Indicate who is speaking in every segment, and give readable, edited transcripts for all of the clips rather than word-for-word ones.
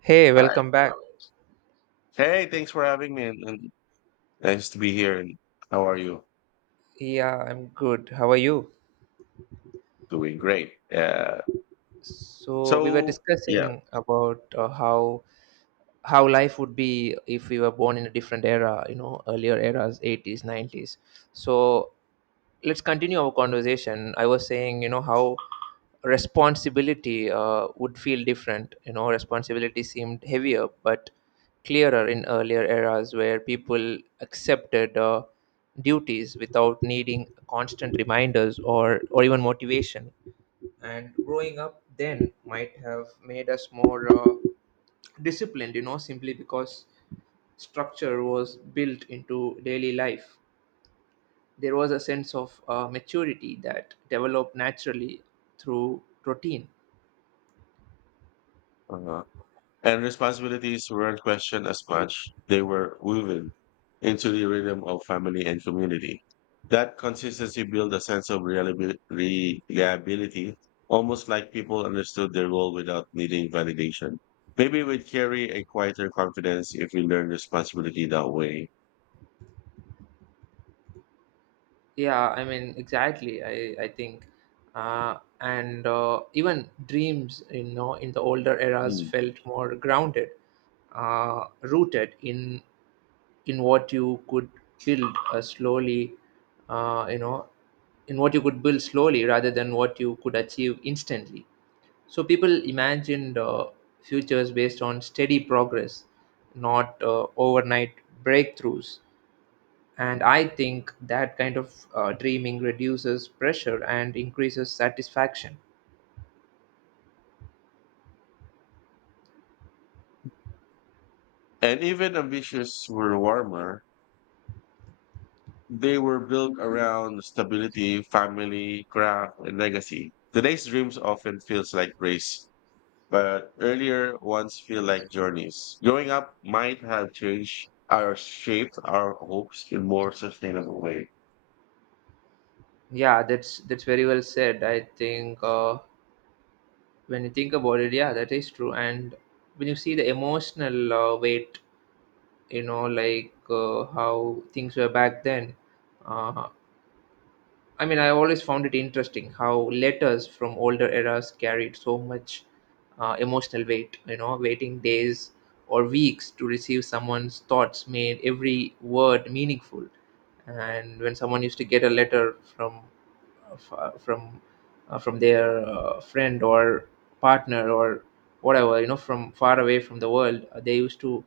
Speaker 1: Hey,
Speaker 2: All right.
Speaker 1: welcome back.
Speaker 2: Hey, thanks for having me, and nice to be here. And how are you?
Speaker 1: Yeah, I'm good. How are you?
Speaker 2: Doing great. Yeah.
Speaker 1: So we were
Speaker 2: So yeah.
Speaker 1: discussing about how life would be if we were born in a different era, you know, earlier eras, 80s, 90s. So let's continue our conversation. I was saying, you know, how responsibility would feel different. You know, responsibility seemed heavier but clearer in earlier eras where people accepted duties without needing constant reminders or even motivation. And growing up then might have made us more disciplined, you know, simply because structure was built into daily life. There was a sense of maturity that developed naturally through routine.
Speaker 2: Uh-huh. And responsibilities weren't questioned as much; they were woven into the rhythm of family and community. That consistency built a sense of reliability, almost like people understood their role without needing validation. Maybe we'd carry a quieter confidence if we learned responsibility that way.
Speaker 1: Yeah, I mean, exactly. I think, and even dreams, you know, in the older eras
Speaker 2: Mm.
Speaker 1: felt more grounded, rooted in what you could build slowly, uh, you know in what you could build slowly rather than what you could achieve instantly. So people imagined futures based on steady progress, not overnight breakthroughs. And I think that kind of dreaming reduces pressure and increases satisfaction.
Speaker 2: And even ambitious were warmer. They were built around stability, family, craft, and legacy. Today's dreams often feels like race, but earlier ones feel like journeys. Growing up might have changed our shaped our hopes in more sustainable way.
Speaker 1: Yeah, that's very well said. I think, when you think about it, yeah, that is true. And when you see the emotional weight, you know, like how things were back then, uh, I mean, I always found it interesting how letters from older eras carried so much emotional weight. You know, waiting days or weeks to receive someone's thoughts made every word meaningful. And when someone used to get a letter from f- uh, from their friend or partner or whatever, you know, from far away from the world, they used to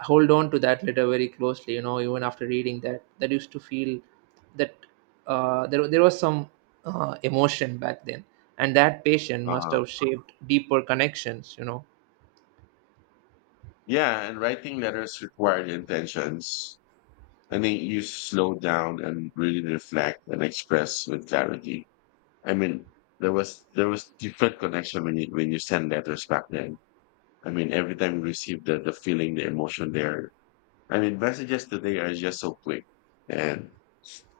Speaker 1: hold on to that letter very closely, you know. Even after reading that used to feel that there was some emotion back then, and that patient must
Speaker 2: Huh.
Speaker 1: have shaped deeper connections, you know.
Speaker 2: Yeah, and writing letters required intentions. I think you slow down and really reflect and express with clarity. I mean, there was different connection when you send letters back then. I mean, every time we receive the feeling, the emotion there. I mean, messages today are just so quick. And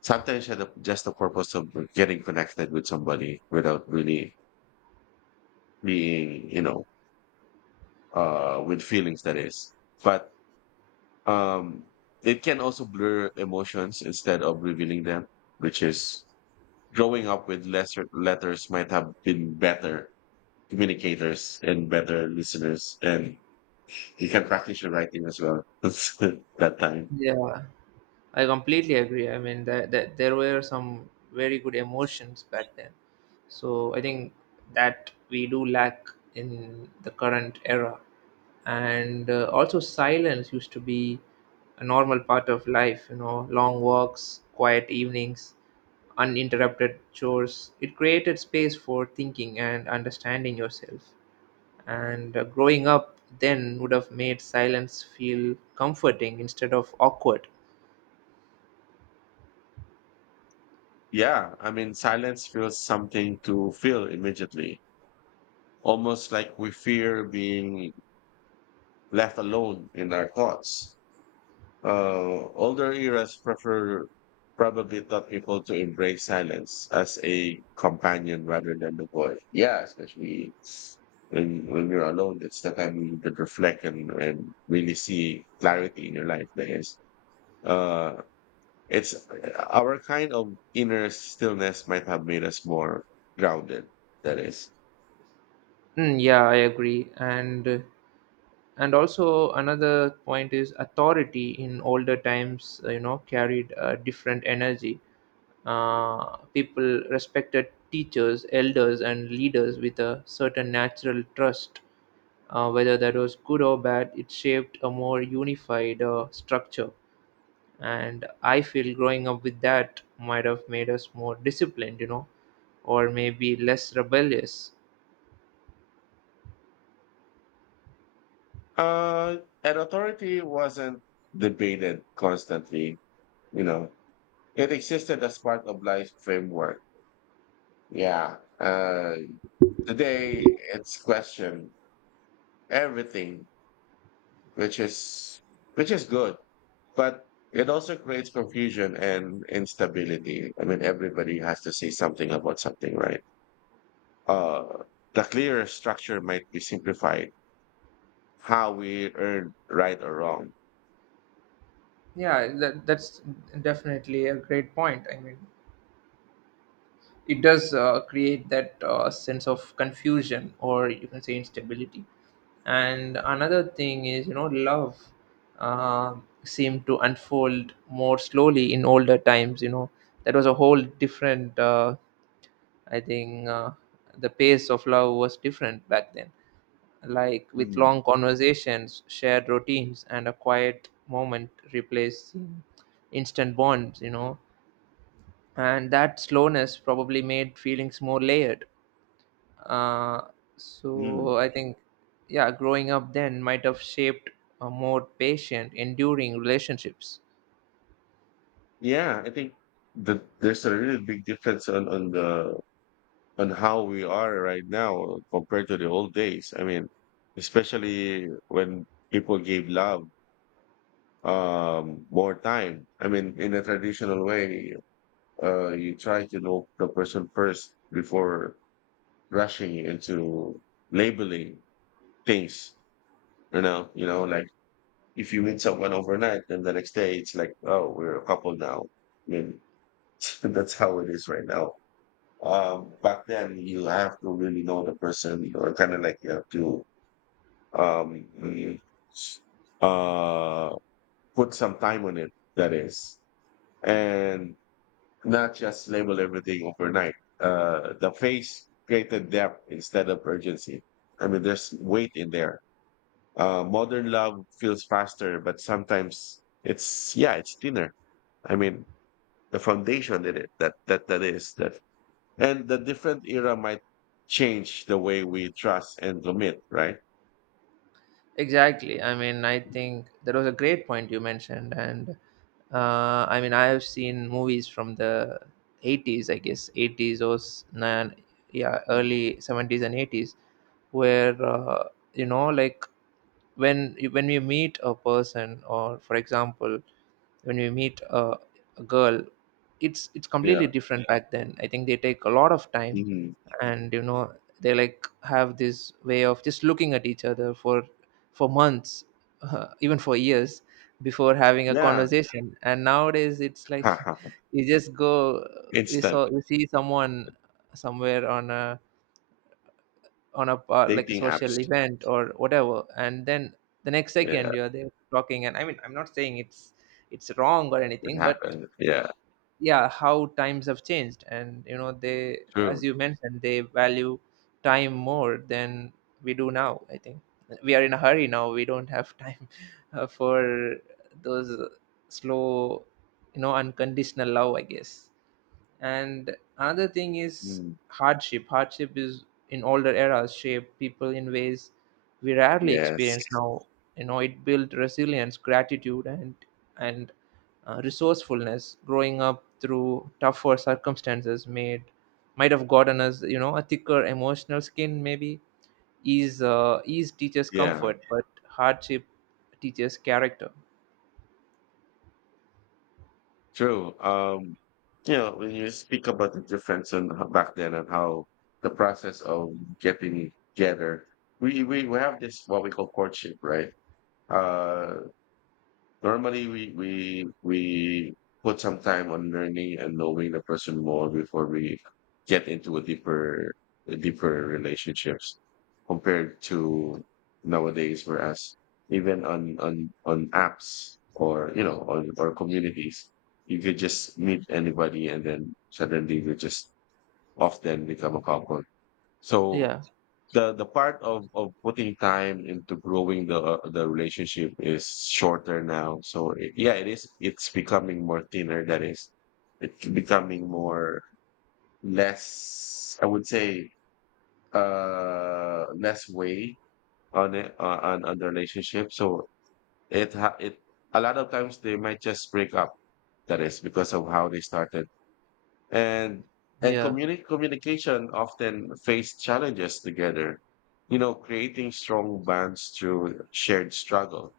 Speaker 2: sometimes had just the purpose of getting connected with somebody without really being, with feelings that is. But um, it can also blur emotions instead of revealing them, which is growing up with lesser letters might have been better communicators and better listeners. And you can practice your writing as well that time.
Speaker 1: Yeah, I completely agree. I mean, that there were some very good emotions back then. So I think that we do lack in the current era. And also silence used to be a normal part of life, you know, long walks, quiet evenings, uninterrupted chores. It created space for thinking and understanding yourself. And growing up then would have made silence feel comforting instead of awkward.
Speaker 2: Yeah, I mean, silence feels something to feel immediately, almost like we fear being left alone in our thoughts. Older eras prefer probably taught people to embrace silence as a companion rather than the void. Yeah, especially when you're alone, it's the time you could reflect and really see clarity in your life. That is, uh, it's our kind of inner stillness might have made us more grounded. That is,
Speaker 1: Mm, yeah, I agree. And also another point is authority in older times, you know, carried a different energy. People respected teachers, elders, and leaders with a certain natural trust. Whether that was good or bad, it shaped a more unified structure. And I feel growing up with that might have made us more disciplined, you know, or maybe less rebellious.
Speaker 2: uh, and authority wasn't debated constantly. You know, it existed as part of life framework. Yeah. Today it's question everything, which is which is good, but it also creates confusion and instability. I mean, everybody has to say something about something, right? Uh, the clearer structure might be simplified. How we earn right or wrong.
Speaker 1: Yeah, that's definitely a great point. I mean, it does create that sense of confusion, or you can say instability. And another thing is, you know, love uh, seemed to unfold more slowly in older times. You know, that was a whole different, I think, uh, the pace of love was different back then, like with
Speaker 2: Mm,
Speaker 1: long conversations, shared routines, and a quiet moment replacing instant bonds, you know. And that slowness probably made feelings more layered. Uh,
Speaker 2: mm.
Speaker 1: so I think, yeah, growing up then might have shaped a more patient, enduring relationships.
Speaker 2: Yeah, I think there's a really big difference on the on how we are right now compared to the old days. I mean, especially when people gave love more time. I mean, in a traditional way, you try to know the person first before rushing into labeling things. You know, like if you meet someone overnight, then the next day it's like, oh, we're a couple now. I mean, that's how it is right now. Back then you have to really know the person or kind of like you have to um, uh, put some time on it, that is, and not just label everything overnight. The phase created depth instead of urgency. I mean, there's weight in there. Modern love feels faster, but sometimes it's, yeah, it's thinner. I mean, the foundation in it, that is that. And the different era might change the way we trust and commit, right?
Speaker 1: Exactly. I mean, I think that was a great point you mentioned. And I mean, I have seen movies from the '80s, I guess '80s or yeah, early '70s and '80s, where you know, like when we meet a person, or for example, when we meet a girl, it's
Speaker 2: Yeah.
Speaker 1: completely different back then. I think they take a lot of time,
Speaker 2: Mhm.
Speaker 1: and you know, they like have this way of just looking at each other for months even for years before having a
Speaker 2: Yeah.
Speaker 1: conversation. And nowadays it's like you just go,
Speaker 2: Instant
Speaker 1: you see someone somewhere on a like a
Speaker 2: dating
Speaker 1: social
Speaker 2: apps.
Speaker 1: event or whatever, and then the next
Speaker 2: Yeah,
Speaker 1: second you're there talking. And I mean, I'm not saying it's wrong or
Speaker 2: it
Speaker 1: anything, but
Speaker 2: happened. Yeah,
Speaker 1: yeah, how times have changed. And you know, they, as
Speaker 2: true.
Speaker 1: you mentioned, they value time more than we do now. I think we are in a hurry now, we don't have time for those slow, you know, unconditional love, I guess. And another thing is,
Speaker 2: Mm,
Speaker 1: hardship is in older eras shaped people in ways we rarely experience
Speaker 2: yes.
Speaker 1: now. You know, it built resilience, gratitude, and and resourcefulness. Growing up through tougher circumstances made, might have gotten us, you know, a thicker emotional skin. Maybe ease, ease teaches
Speaker 2: Yeah,
Speaker 1: comfort, but hardship teaches character.
Speaker 2: true. You know, when you speak about the difference and how back then and how the process of getting together, we have this what we call courtship, right? Uh, Normally, we put some time on learning and knowing the person more before we get into a deeper relationships compared to nowadays, whereas even on apps or you know on or communities, you could just meet anybody and then suddenly you just often become a couple. So
Speaker 1: Yeah,
Speaker 2: the part of putting time into growing the relationship is shorter now. So it, yeah, it is. It's becoming more thinner. That is, it's becoming more less. I would say less weight on it on the relationship. So it a lot of times they might just break up. That is because of how they started and
Speaker 1: yeah,
Speaker 2: communication often face challenges together, you know, creating strong bonds through shared struggle.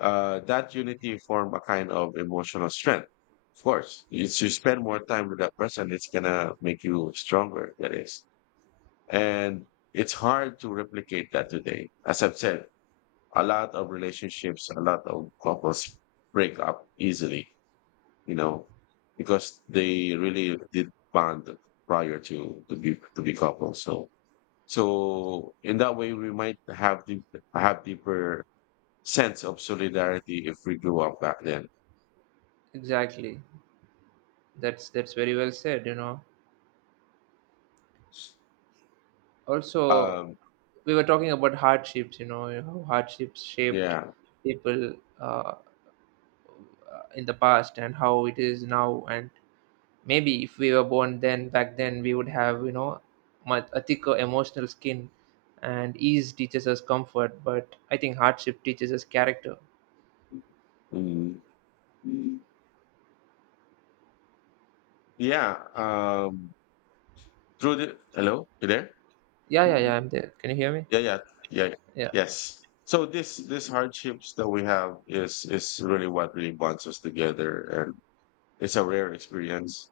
Speaker 2: That unity form a kind of emotional strength. Of course if you spend more time with that person it's gonna make you stronger, that is, and it's hard to replicate that today. As I've said, a lot of relationships, a lot of couples break up easily, you know, because they really did bond prior to to be couples. So in that way, we might have deeper sense of solidarity if we grew up back then.
Speaker 1: exactly. That's very well said, you know. Also,
Speaker 2: Um,
Speaker 1: we were talking about hardships, you know, how hardships shaped
Speaker 2: yeah,
Speaker 1: people uh, in the past and how it is now. And maybe if we were born then, back then, we would have, you know, much a thicker emotional skin. And ease teaches us comfort, but I think hardship teaches us character.
Speaker 2: mm, yeah. Through the hello, you there?
Speaker 1: Yeah, yeah, yeah, I'm there. Can you hear me?
Speaker 2: Yeah, yeah, yeah, yeah.
Speaker 1: Yeah,
Speaker 2: Yes. So this hardships that we have is really what really bonds us together, and it's a rare experience.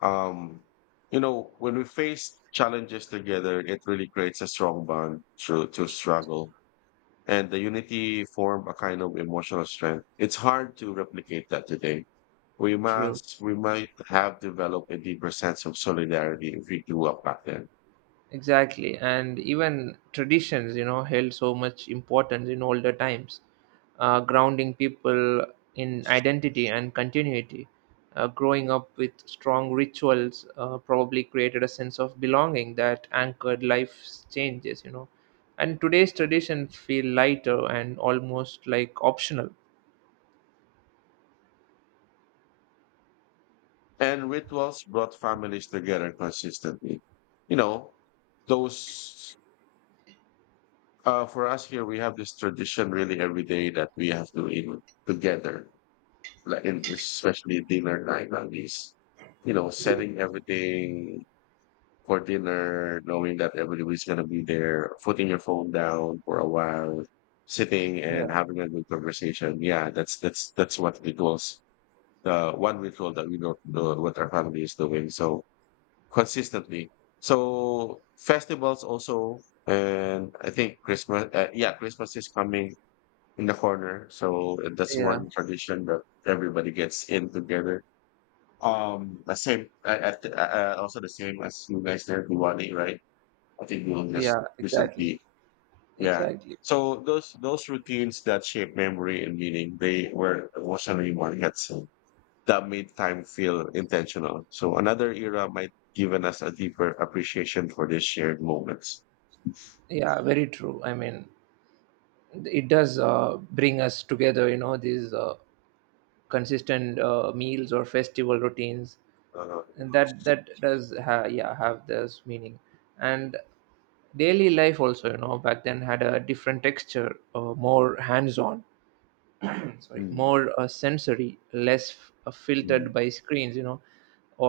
Speaker 2: Um, you know, when we face challenges together, it really creates a strong bond through to struggle. And the unity form a kind of emotional strength. It's hard to replicate that today.
Speaker 1: true.
Speaker 2: We might have developed a deeper sense of solidarity if we grew up back then.
Speaker 1: Exactly, and even traditions, you know, held so much importance in older times, grounding people in identity and continuity. Growing up with strong rituals probably created a sense of belonging that anchored life's changes, you know. And today's traditions feel lighter and almost like optional.
Speaker 2: And rituals brought families together consistently. You know, those for us here, we have this tradition really every day that we have to eat together, like in especially dinner night at least, you know, setting everything for dinner, knowing that everybody's gonna be there, putting your phone down for a while, sitting
Speaker 1: Yeah,
Speaker 2: and having a good conversation. Yeah, that's that's what rituals. The one ritual that we know what our family is doing so consistently. So festivals also, and I think Christmas. Yeah, Christmas is coming in the corner, so that's
Speaker 1: yeah,
Speaker 2: one tradition that everybody gets in together, the same, also the same as you guys there at Diwali, right? I think we you just
Speaker 1: yeah, exactly,
Speaker 2: recently, yeah.
Speaker 1: exactly.
Speaker 2: So those routines that shape memory and meaning, they were emotionally markets that made time feel intentional. So another era might given us a deeper appreciation for these shared moments.
Speaker 1: Yeah, very true. I mean, it does bring us together, you know, these consistent meals or festival routines,
Speaker 2: Uh,
Speaker 1: and yeah, have this meaning. And daily life also, you know, back then had a different texture, more hands on, sorry,
Speaker 2: mm,
Speaker 1: more sensory, less filtered
Speaker 2: mm,
Speaker 1: by screens, you know,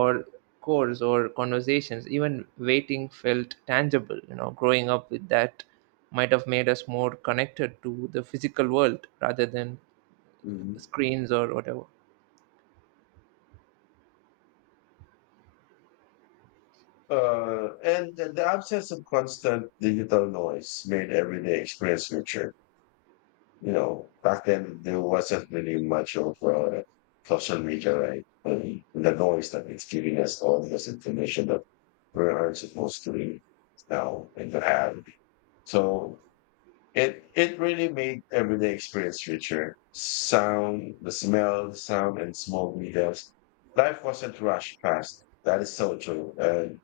Speaker 1: or chores or conversations. Even waiting felt tangible, you know. Growing up with that might have made us more connected to the physical world rather than
Speaker 2: mm.
Speaker 1: screens or whatever.
Speaker 2: And the absence of constant digital noise made everyday experience richer. You know, back then there wasn't really much of social media, right? And the noise that it's giving us all this information that we aren't supposed to read now and to have. So it really made everyday experience richer. Sound, the smell, sound, and small details. Life wasn't rushed past. That is so true. And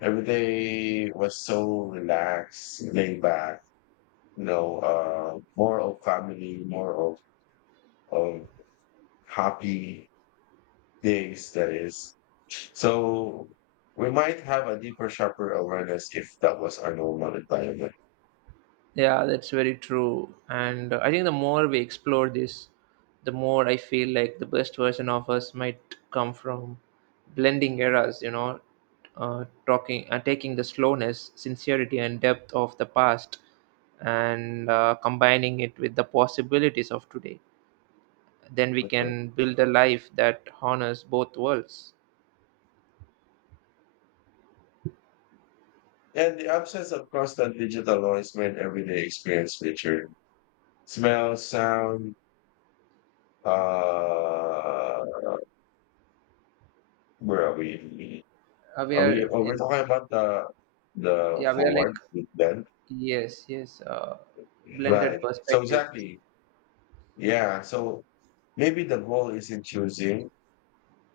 Speaker 2: every day was so relaxed, laid back. You know, more of family, more of of happy days that is. So we might have a deeper, sharper awareness if that was our normal environment.
Speaker 1: Yeah, that's very true. And I think the more we explore this, the more I feel like the best version of us might come from blending eras, you know, taking the slowness, sincerity, and depth of the past and combining it with the possibilities of today. Then we
Speaker 2: Mhm.
Speaker 1: can build a life that honors both worlds.
Speaker 2: And the absence of constant digital noise made everyday experience richer. Smell, sound, uh, where are we?
Speaker 1: Uh, we
Speaker 2: Are we,
Speaker 1: are
Speaker 2: oh, we're
Speaker 1: in,
Speaker 2: talking about the
Speaker 1: yeah, we are like,
Speaker 2: forward with them?
Speaker 1: yes, yes,
Speaker 2: Right.
Speaker 1: blended
Speaker 2: So
Speaker 1: perspective.
Speaker 2: exactly. Yeah. So maybe the goal isn't choosing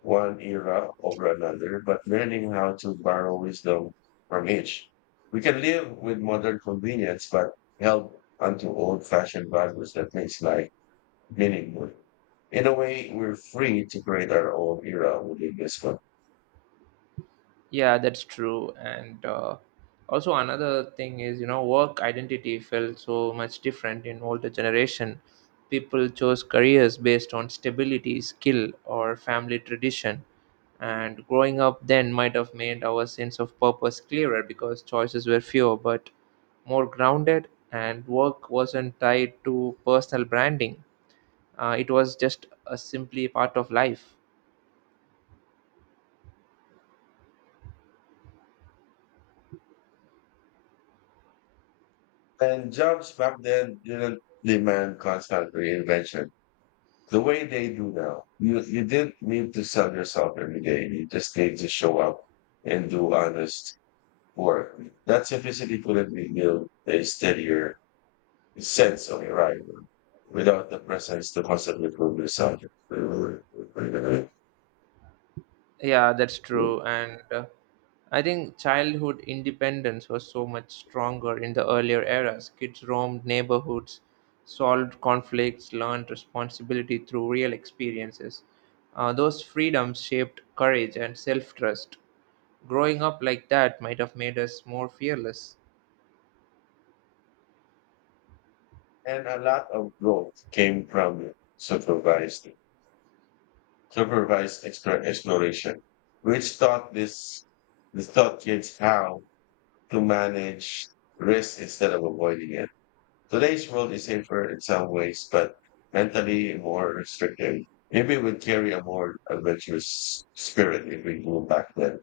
Speaker 2: one era over another, but learning how to borrow wisdom from each. We can live with modern convenience, but held onto old-fashioned values that makes life meaningful. In a way, we're free to create our own era within this one.
Speaker 1: Yeah, that's true. And also another thing is, you know, work identity felt so much different in older generation. People chose careers based on stability, skill, or family tradition. And growing up then might have made our sense of purpose clearer because choices were fewer but more grounded, and work wasn't tied to personal branding. It was just a simply part of life.
Speaker 2: And jobs back then didn't demand constant reinvention the way they do now. You didn't need to sell yourself every day. You just need to show up and do honest. Or that simplicity couldn't be built a steadier sense of arrival without the presence to constantly prove yourself. And
Speaker 1: Yeah, that's true. And I think childhood independence was so much stronger in the earlier eras. Kids roamed neighborhoods, solved conflicts, learned responsibility through real experiences. Those freedoms shaped courage and self trust. Growing up like that might have made us more fearless.
Speaker 2: a lot of growth came from supervised exploration, which taught this this taught kids how to manage risk instead of avoiding it. Today's world is safer in some ways, but mentally more restrictive. Maybe we'd carry a more adventurous spirit if we go back then.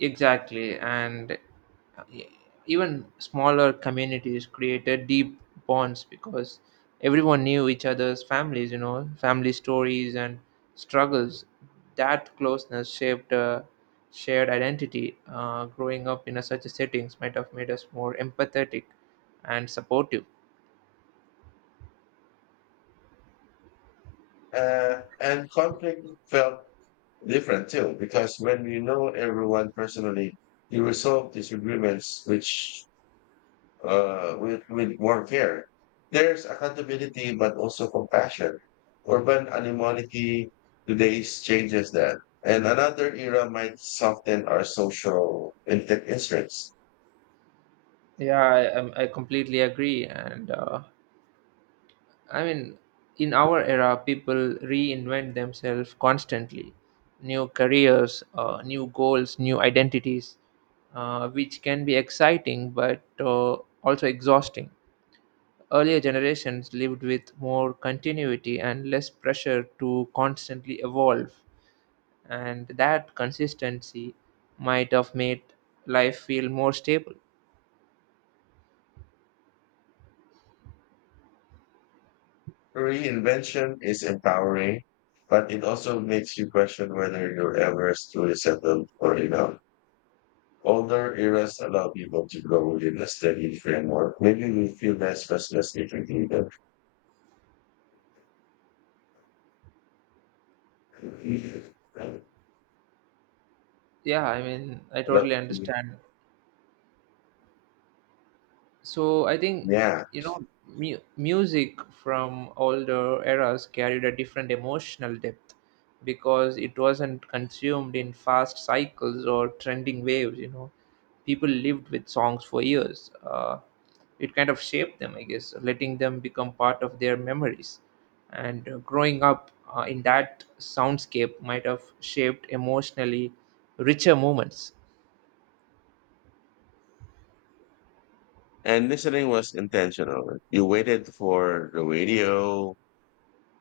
Speaker 1: Exactly, and e- even smaller communities created deep bonds, because everyone knew each other's families, you know, family stories and struggles. That closeness shaped a shared identity. Growing up in a, such a settings, might have made us more empathetic and supportive.
Speaker 2: And conflict felt different too, because when you know everyone personally, you resolve disagreements, which with more care. There's accountability, but also compassion. Urban animality today changes that. And another era might soften our social instruments.
Speaker 1: Yeah, I completely agree. And I mean, in our era, people reinvent themselves constantly. New careers, new goals, new identities, which can be exciting but also exhausting. Earlier generations lived with more continuity and less pressure to constantly evolve, and that consistency might have made life feel more stable.
Speaker 2: Reinvention is empowering, but it also makes you question whether you're ever truly settled or enough. Older eras allow people to grow within a steady framework. Maybe we feel less restless if we do that.
Speaker 1: Yeah, I mean, I
Speaker 2: Hello?
Speaker 1: totally understand. So I think,
Speaker 2: Yeah.
Speaker 1: you know, music from older eras carried a different emotional depth because it wasn't consumed in fast cycles or trending waves. You know, people lived with songs for years. It kind of shaped them, I guess, letting them become part of their memories. And growing up in that soundscape might have shaped emotionally richer moments.
Speaker 2: And listening was intentional. You waited for the radio,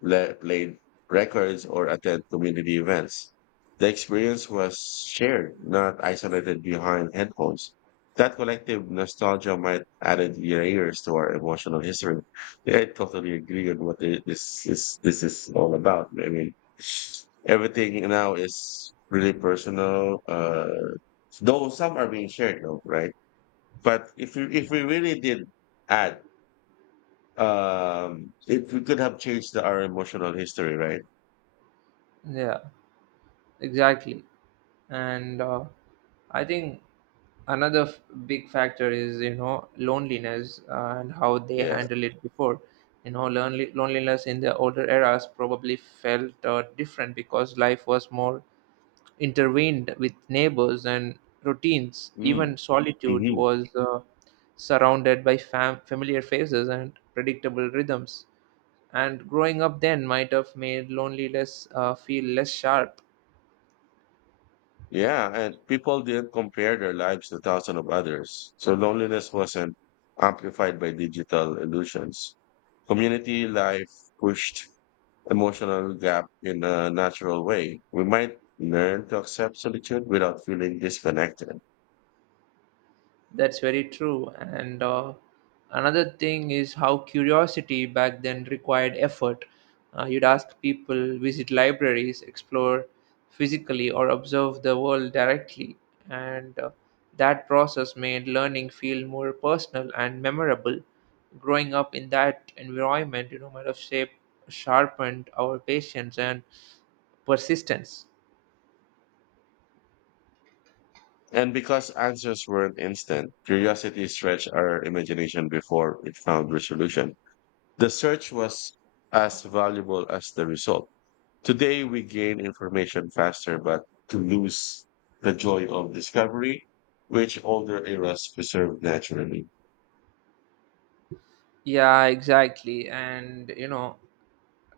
Speaker 2: played records, or attend community events. The experience was shared, not isolated behind headphones. That collective nostalgia might added layers to our emotional history. Yeah, I totally agree on this is. This is all about. I mean, everything now is really personal. Though some are being shared, though, right? But if we really did add, if we could have changed our emotional history, right?
Speaker 1: Yeah, exactly. And I think another big factor is, you know, loneliness and how they
Speaker 2: Yeah.
Speaker 1: handle it before. You know, loneliness in the older eras probably felt different, because life was more intervened with neighbors and routines.
Speaker 2: Mm,
Speaker 1: Even solitude
Speaker 2: hmm.
Speaker 1: was surrounded by familiar faces and predictable rhythms. And growing up then might have made loneliness feel less sharp.
Speaker 2: Yeah. And people did compare their lives to thousands of others. So loneliness wasn't amplified by digital illusions. Community life pushed emotional gap in a natural way. We might learn to accept solitude without feeling disconnected.
Speaker 1: That's very true. And another thing is how curiosity back then required effort. You'd ask people, visit libraries, explore physically, or observe the world directly. And that process made learning feel more personal and memorable. Growing up in that environment, you know, might have shaped, sharpened our patience and persistence.
Speaker 2: And because answers weren't instant, curiosity stretched our imagination before it found resolution. The search was as valuable as the result. Today, we gain information faster, but to lose the joy of discovery, which older eras preserve naturally.
Speaker 1: Yeah, exactly. And, you know,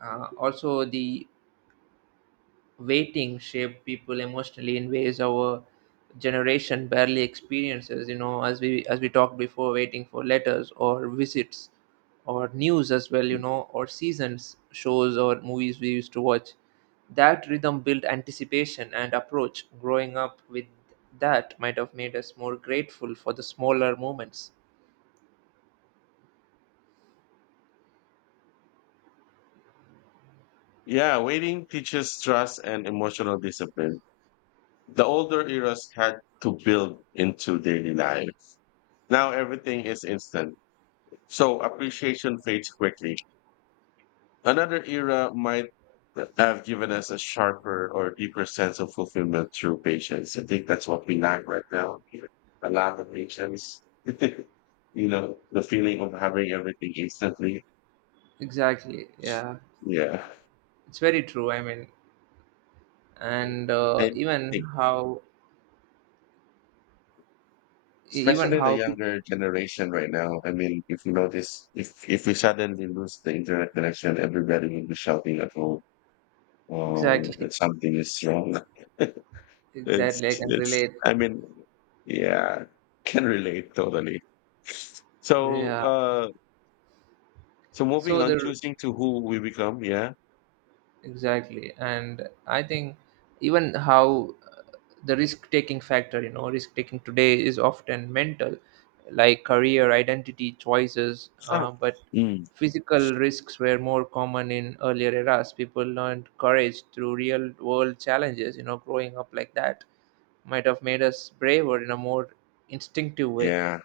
Speaker 1: also the waiting shaped people emotionally in ways our generation barely experiences, you know. As we talked before, waiting for letters or visits or news as well, you know, or seasons shows or movies we used to watch. That rhythm built anticipation and approach. Growing up with that might have made us more grateful for the smaller moments.
Speaker 2: Yeah, waiting teaches trust and emotional discipline. The older eras had to build into daily life. Now everything is instant, so appreciation fades quickly. Another era might have given us a sharper or deeper sense of fulfillment through patience. I think that's what we lack right now. A lack of patience. The feeling of having everything instantly.
Speaker 1: Exactly, yeah,
Speaker 2: Yeah.
Speaker 1: it's very true. I mean, and
Speaker 2: And I think,
Speaker 1: even
Speaker 2: especially the
Speaker 1: how
Speaker 2: younger generation right now. I mean, if you notice, if we suddenly lose the internet connection, everybody will be shouting at home, oh,
Speaker 1: exactly.
Speaker 2: that something is wrong. It's
Speaker 1: Exactly, I can
Speaker 2: it's
Speaker 1: relate.
Speaker 2: I mean, yeah, can relate totally. So,
Speaker 1: Yeah.
Speaker 2: uh, so moving
Speaker 1: So
Speaker 2: on,
Speaker 1: the
Speaker 2: choosing to who we become, yeah.
Speaker 1: exactly, and I think, even how the risk-taking factor, you know, risk-taking today is often mental, like career, identity, choices,
Speaker 2: Huh.
Speaker 1: but
Speaker 2: Mm,
Speaker 1: physical risks were more common in earlier eras. People learned courage through real-world challenges. You know, growing up like that might have made us braver in a more instinctive way.
Speaker 2: yeah,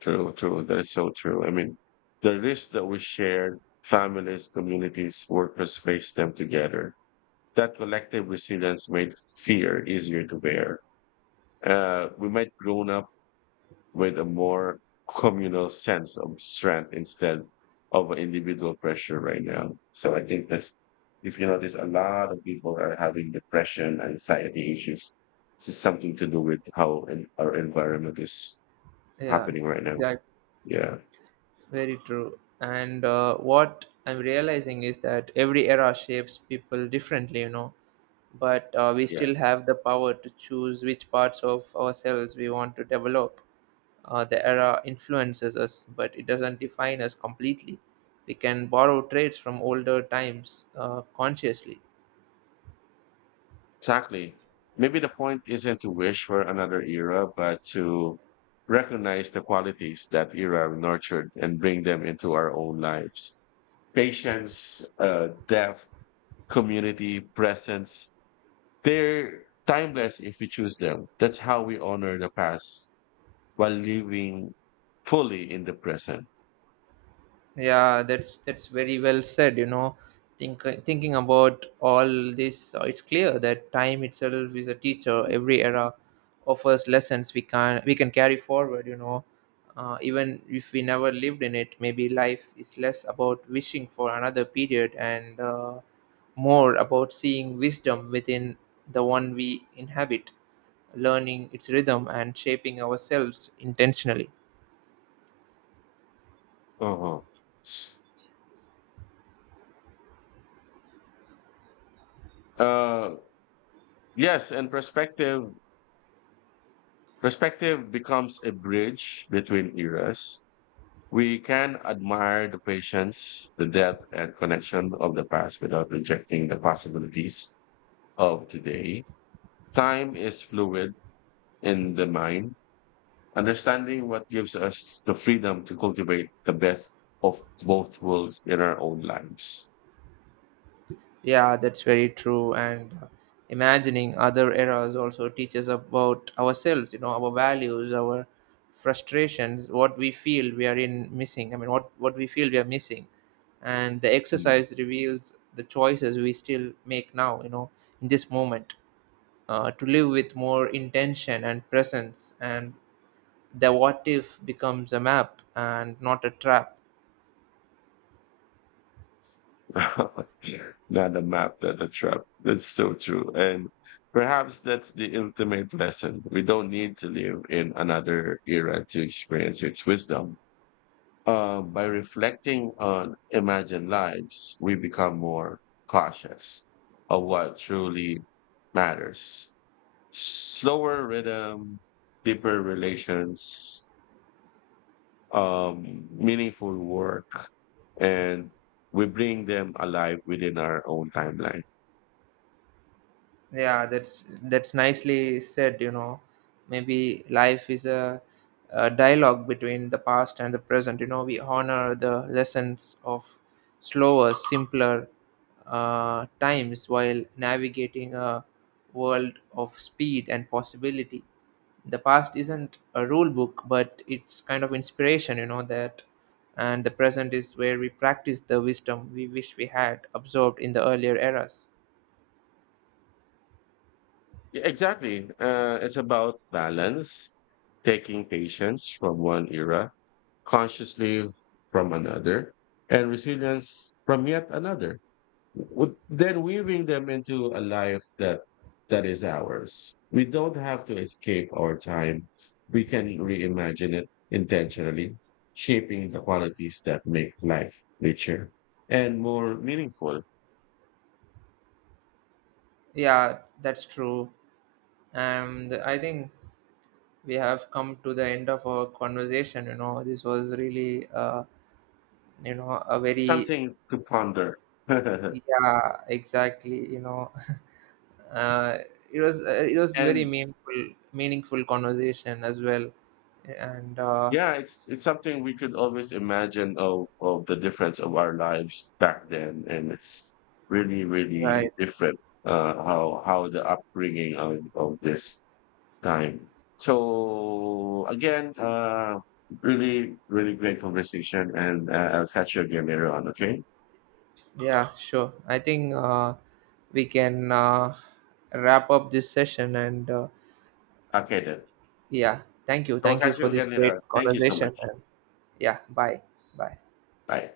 Speaker 2: true, true. That is so true. I mean, the risk that we shared, families, communities, workers face them together. That collective resilience made fear easier to bear. We might grown up with a more communal sense of strength instead of an individual pressure right now. So I think that's, if you notice, a lot of people are having depression, anxiety issues. This is something to do with how our environment is
Speaker 1: Yeah.
Speaker 2: happening right now.
Speaker 1: Exactly.
Speaker 2: Yeah.
Speaker 1: Very true. And what I'm realizing is that every era shapes people differently, you know, but we
Speaker 2: Yeah.
Speaker 1: still have the power to choose which parts of ourselves we want to develop. The era influences us, but it doesn't define us completely. We can borrow traits from older times consciously.
Speaker 2: Exactly. Maybe the point isn't to wish for another era, but to recognize the qualities that era nurtured and bring them into our own lives. Patience, depth, community, presence. They're timeless if we choose them. That's how we honor the past while living fully in the present.
Speaker 1: Yeah, that's very well said. You know, thinking about all this, it's clear that time itself is a teacher. Every era offers lessons we can carry forward. You know, even if we never lived in it, maybe life is less about wishing for another period and more about seeing wisdom within the one we inhabit, learning its rhythm and shaping ourselves intentionally.
Speaker 2: Uh-huh. Uh, yes, and perspective becomes a bridge between eras. We can admire the patience, the depth, and connection of the past without rejecting the possibilities of today. Time is fluid in the mind. Understanding what gives us the freedom to cultivate the best of both worlds in our own lives.
Speaker 1: Yeah, that's very true. And imagining other eras also teaches about ourselves, you know, our values, our frustrations, what we feel we are in missing. I mean, what we feel we are missing. And the
Speaker 2: Mm.
Speaker 1: exercise reveals the choices we still make now, you know, in this moment, to live with more intention and presence. And the what if becomes a map and not a trap.
Speaker 2: Not a map, not a trap. That's so true. And perhaps that's the ultimate lesson. We don't need to live in another era to experience its wisdom. By reflecting on imagined lives, we become more cautious of what truly matters, slower rhythm, deeper relations, meaningful work, and we bring them alive within our own timeline.
Speaker 1: Yeah, that's nicely said, you know. Maybe life is a dialogue between the past and the present. You know, we honor the lessons of slower, simpler times while navigating a world of speed and possibility. The past isn't a rule book, but it's kind of inspiration, you know, that and the present is where we practice the wisdom we wish we had absorbed in the earlier eras.
Speaker 2: Yeah, exactly. It's about balance, taking patience from one era, consciously from another, and resilience from yet another. Then weaving them into a life that is ours. We don't have to escape our time. We can reimagine it intentionally, shaping the qualities that make life richer and more meaningful.
Speaker 1: Yeah, that's true. And I think we have come to the end of our conversation, you know. This was really, you know, a very,
Speaker 2: Something to ponder.
Speaker 1: yeah, exactly, you know. uh, it was it was very
Speaker 2: and
Speaker 1: meaningful conversation as well. And
Speaker 2: Yeah, it's something we could always imagine of the difference of our lives back then. And it's really, really
Speaker 1: right,
Speaker 2: different, how the upbringing of this time. So again, really, really great conversation, and I'll catch you again later on. Okay.
Speaker 1: yeah, sure. I think we can wrap up this session. And
Speaker 2: Okay then.
Speaker 1: yeah, thank you,
Speaker 2: So I'll
Speaker 1: thank you
Speaker 2: catch
Speaker 1: for
Speaker 2: you
Speaker 1: this
Speaker 2: again
Speaker 1: great
Speaker 2: later on. Thank you so
Speaker 1: conversation.
Speaker 2: much.
Speaker 1: And yeah, bye. Bye.
Speaker 2: Bye.